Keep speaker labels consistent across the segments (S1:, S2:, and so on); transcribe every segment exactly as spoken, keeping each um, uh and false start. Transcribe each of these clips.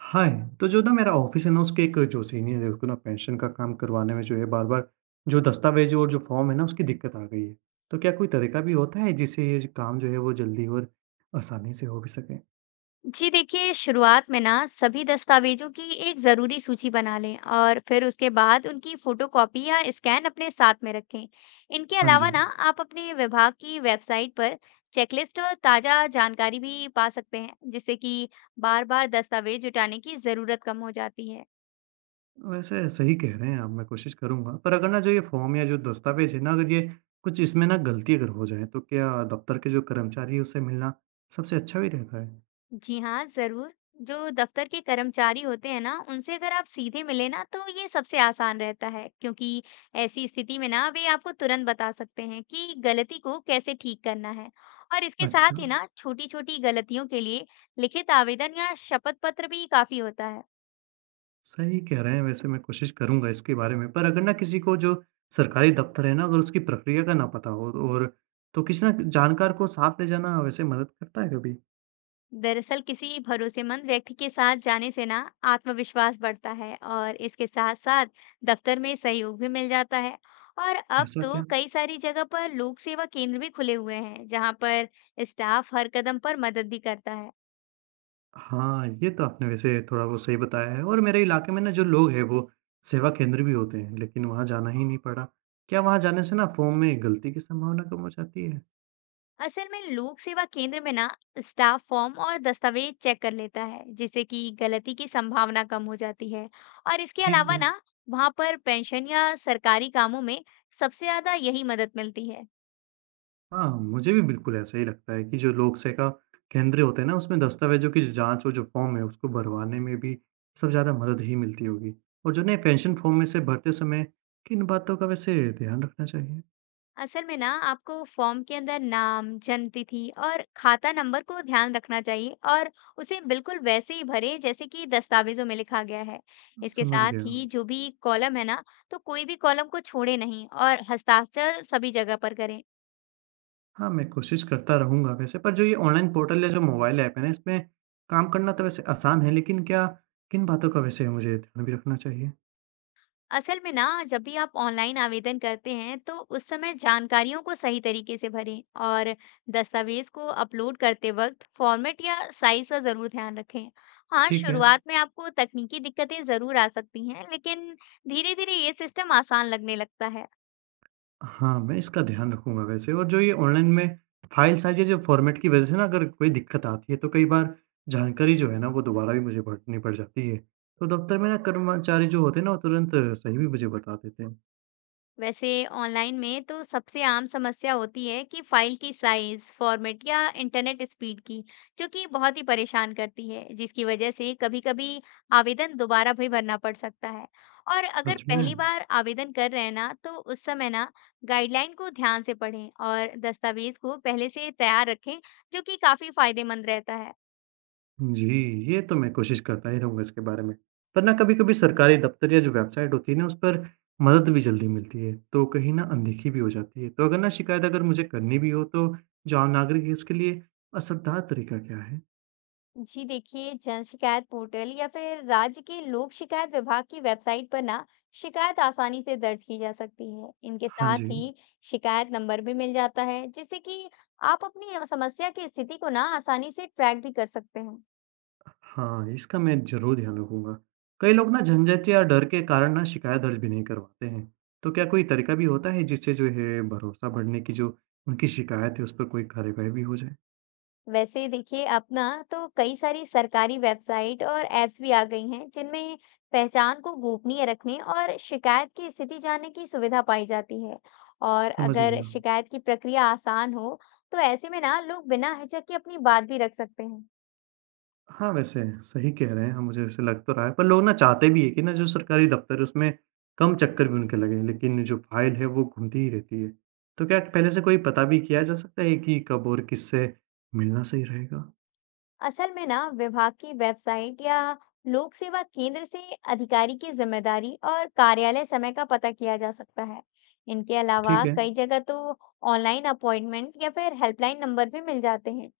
S1: हाँ, तो जो ना मेरा ऑफ़िस है ना उसके एक जो सीनियर है उसको ना पेंशन का काम करवाने में जो है बार-बार जो दस्तावेज़ और जो फ़ॉर्म है ना उसकी दिक्कत आ गई है। तो क्या कोई तरीका भी होता है जिससे ये जो काम जो है वो जल्दी और आसानी से हो भी सके?
S2: जी देखिए, शुरुआत में ना सभी दस्तावेजों की एक ज़रूरी सूची बना लें और फिर उसके बाद उनकी फोटोकॉपी या स्कैन अपने साथ में रखें। इनके
S1: हाँ
S2: अलावा
S1: जी।
S2: ना आप अपने विभाग की वेबसाइट पर चेकलिस्ट और ताज़ा जानकारी भी पा सकते हैं, जिससे कि बार बार दस्तावेज जुटाने की ज़रूरत कम हो जाती है।
S1: वैसे सही कह रहे हैं आप, मैं कोशिश करूँगा। पर अगर ना जो ये फ़ॉर्म या जो दस्तावेज़ है ना अगर ये कुछ इसमें ना गलती अगर हो जाए तो क्या दफ़्तर के जो कर्मचारी है उससे मिलना सबसे अच्छा भी रहता है?
S2: जी हाँ, ज़रूर। जो दफ्तर के कर्मचारी होते हैं ना, उनसे अगर आप सीधे मिलें ना, तो ये सबसे आसान रहता है, क्योंकि ऐसी स्थिति में ना वे आपको तुरंत बता सकते हैं कि गलती को कैसे ठीक करना है। और इसके
S1: अच्छा।
S2: साथ ही ना छोटी-छोटी गलतियों के लिए लिखित आवेदन या शपथ पत्र भी काफ़ी होता है।
S1: सही कह रहे हैं, वैसे मैं कोशिश करूँगा इसके बारे में। पर अगर ना किसी को जो सरकारी दफ़्तर है ना, अगर उसकी प्रक्रिया का ना पता हो और तो किसी ना जानकार को साथ ले जाना वैसे मदद करता है कभी?
S2: दरअसल किसी भरोसेमंद व्यक्ति के साथ जाने से ना आत्मविश्वास बढ़ता है और इसके साथ साथ दफ्तर में सहयोग भी मिल जाता है। और अब
S1: ऐसा
S2: तो
S1: क्या?
S2: कई सारी जगह पर लोक सेवा केंद्र भी खुले हुए हैं, जहां पर स्टाफ हर कदम पर मदद भी करता है।
S1: हाँ, ये तो आपने वैसे थोड़ा वो सही बताया है और मेरे इलाके में ना जो लोग हैं वो सेवा केंद्र भी होते हैं, लेकिन वहाँ जाना ही नहीं पड़ा। क्या वहाँ जाने से ना फ़ॉर्म में गलती की संभावना कम हो जाती है?
S2: असल में लोक सेवा केंद्र में ना स्टाफ फॉर्म और दस्तावेज चेक कर लेता है, जिससे कि गलती की संभावना कम हो जाती है। और इसके
S1: ठीक
S2: अलावा
S1: है।
S2: ना वहां पर पेंशन या सरकारी कामों में सबसे ज्यादा यही मदद मिलती है।
S1: हाँ, मुझे भी बिल्कुल ऐसा ही लगता है कि जो लोकसेवा केंद्र होते हैं ना, उसमें दस्तावेज़ों की जो जाँच और जो फ़ॉर्म है, उसको भरवाने में भी सबसे ज़्यादा मदद ही मिलती होगी। और जो नए पेंशन फ़ॉर्म में से भरते समय किन बातों का वैसे ध्यान रखना चाहिए?
S2: असल में ना आपको फॉर्म के अंदर नाम, जन्म तिथि और खाता नंबर को ध्यान रखना चाहिए और उसे बिल्कुल वैसे ही भरें जैसे कि दस्तावेजों में लिखा गया है। इसके
S1: समझ गया।
S2: साथ ही जो भी कॉलम है ना, तो कोई भी कॉलम को छोड़े नहीं और हस्ताक्षर सभी जगह पर करें।
S1: हाँ, मैं कोशिश करता रहूँगा वैसे, पर जो ये ऑनलाइन पोर्टल या जो मोबाइल ऐप है ना, इसमें काम करना तो वैसे आसान है, लेकिन क्या किन बातों का वैसे मुझे ध्यान भी रखना चाहिए?
S2: असल में ना जब भी आप ऑनलाइन आवेदन करते हैं, तो उस समय जानकारियों को सही तरीके से भरें और दस्तावेज को अपलोड करते वक्त फॉर्मेट या साइज का जरूर ध्यान रखें। हाँ,
S1: ठीक है।
S2: शुरुआत में आपको तकनीकी दिक्कतें जरूर आ सकती हैं, लेकिन धीरे धीरे ये सिस्टम आसान लगने लगता है।
S1: हाँ, मैं इसका ध्यान रखूँगा वैसे और जो ये ऑनलाइन में फाइल साइज़ या जो फॉर्मेट की वजह से ना अगर कोई दिक्कत आती है, तो कई बार जानकारी जो है ना वो दोबारा भी मुझे भरनी पड़ जाती है। तो दफ़्तर में ना कर्मचारी जो होते हैं ना वो तुरंत सही भी मुझे बता देते हैं।
S2: वैसे ऑनलाइन में तो सबसे आम समस्या होती है कि फाइल की साइज, फॉर्मेट या इंटरनेट स्पीड की, जो कि बहुत ही परेशान करती है, जिसकी वजह से कभी-कभी आवेदन दोबारा भी भरना पड़ सकता है। और अगर
S1: सच में?
S2: पहली बार आवेदन कर रहे हैं ना, तो उस समय ना गाइडलाइन को ध्यान से पढ़ें और दस्तावेज को पहले से तैयार रखें, जो कि काफी फायदेमंद रहता है।
S1: जी, ये तो मैं कोशिश करता ही रहूँगा इसके बारे में। पर ना कभी-कभी सरकारी दफ़्तर या जो वेबसाइट होती है ना उस पर मदद भी जल्दी मिलती है, तो कहीं ना अनदेखी भी हो जाती है। तो अगर ना शिकायत अगर मुझे करनी भी हो तो जो आम नागरिक है उसके लिए असरदार तरीका क्या है?
S2: जी देखिए, जन शिकायत पोर्टल या फिर राज्य के लोक शिकायत विभाग की वेबसाइट पर ना शिकायत आसानी से दर्ज की जा सकती है। इनके
S1: हाँ जी।
S2: साथ ही शिकायत नंबर भी मिल जाता है, जिससे कि आप अपनी समस्या की स्थिति को ना आसानी से ट्रैक भी कर सकते हैं।
S1: हाँ, इसका मैं ज़रूर ध्यान रखूँगा। कई लोग ना झंझट या डर के कारण ना शिकायत दर्ज भी नहीं करवाते हैं। तो क्या कोई तरीका भी होता है जिससे जो है भरोसा बढ़ने की जो उनकी शिकायत है उस पर कोई कार्यवाही भी हो जाए?
S2: वैसे देखिए, अब ना तो कई सारी सरकारी वेबसाइट और ऐप्स भी आ गई हैं, जिनमें पहचान को गोपनीय रखने और शिकायत की स्थिति जानने की सुविधा पाई जाती है। और
S1: समझ
S2: अगर
S1: गया।
S2: शिकायत की प्रक्रिया आसान हो, तो ऐसे में ना लोग बिना हिचक के अपनी बात भी रख सकते हैं।
S1: हाँ, वैसे सही कह रहे हैं, हाँ, मुझे ऐसे लग तो रहा है पर लोग ना चाहते भी है कि ना जो सरकारी दफ़्तर है उसमें कम चक्कर भी उनके लगे लेकिन जो फ़ाइल है वो घूमती ही रहती है। तो क्या पहले से कोई पता भी किया जा सकता है कि कब और किससे मिलना सही रहेगा?
S2: असल में ना विभाग की वेबसाइट या लोक सेवा केंद्र से अधिकारी की जिम्मेदारी और कार्यालय समय का पता किया जा सकता है। इनके अलावा
S1: ठीक है।
S2: कई जगह तो ऑनलाइन अपॉइंटमेंट या फिर हेल्पलाइन नंबर भी मिल जाते हैं,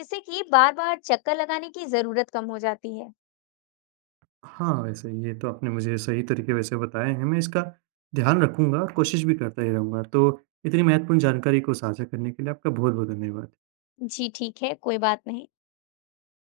S2: जिससे कि बार बार चक्कर लगाने की जरूरत कम हो जाती है।
S1: हाँ, वैसे ये तो आपने मुझे सही तरीके वैसे बताए हैं, मैं इसका ध्यान रखूँगा और कोशिश भी करता ही रहूँगा। तो इतनी महत्वपूर्ण जानकारी को साझा करने के लिए आपका बहुत-बहुत धन्यवाद।
S2: जी ठीक है, कोई बात नहीं।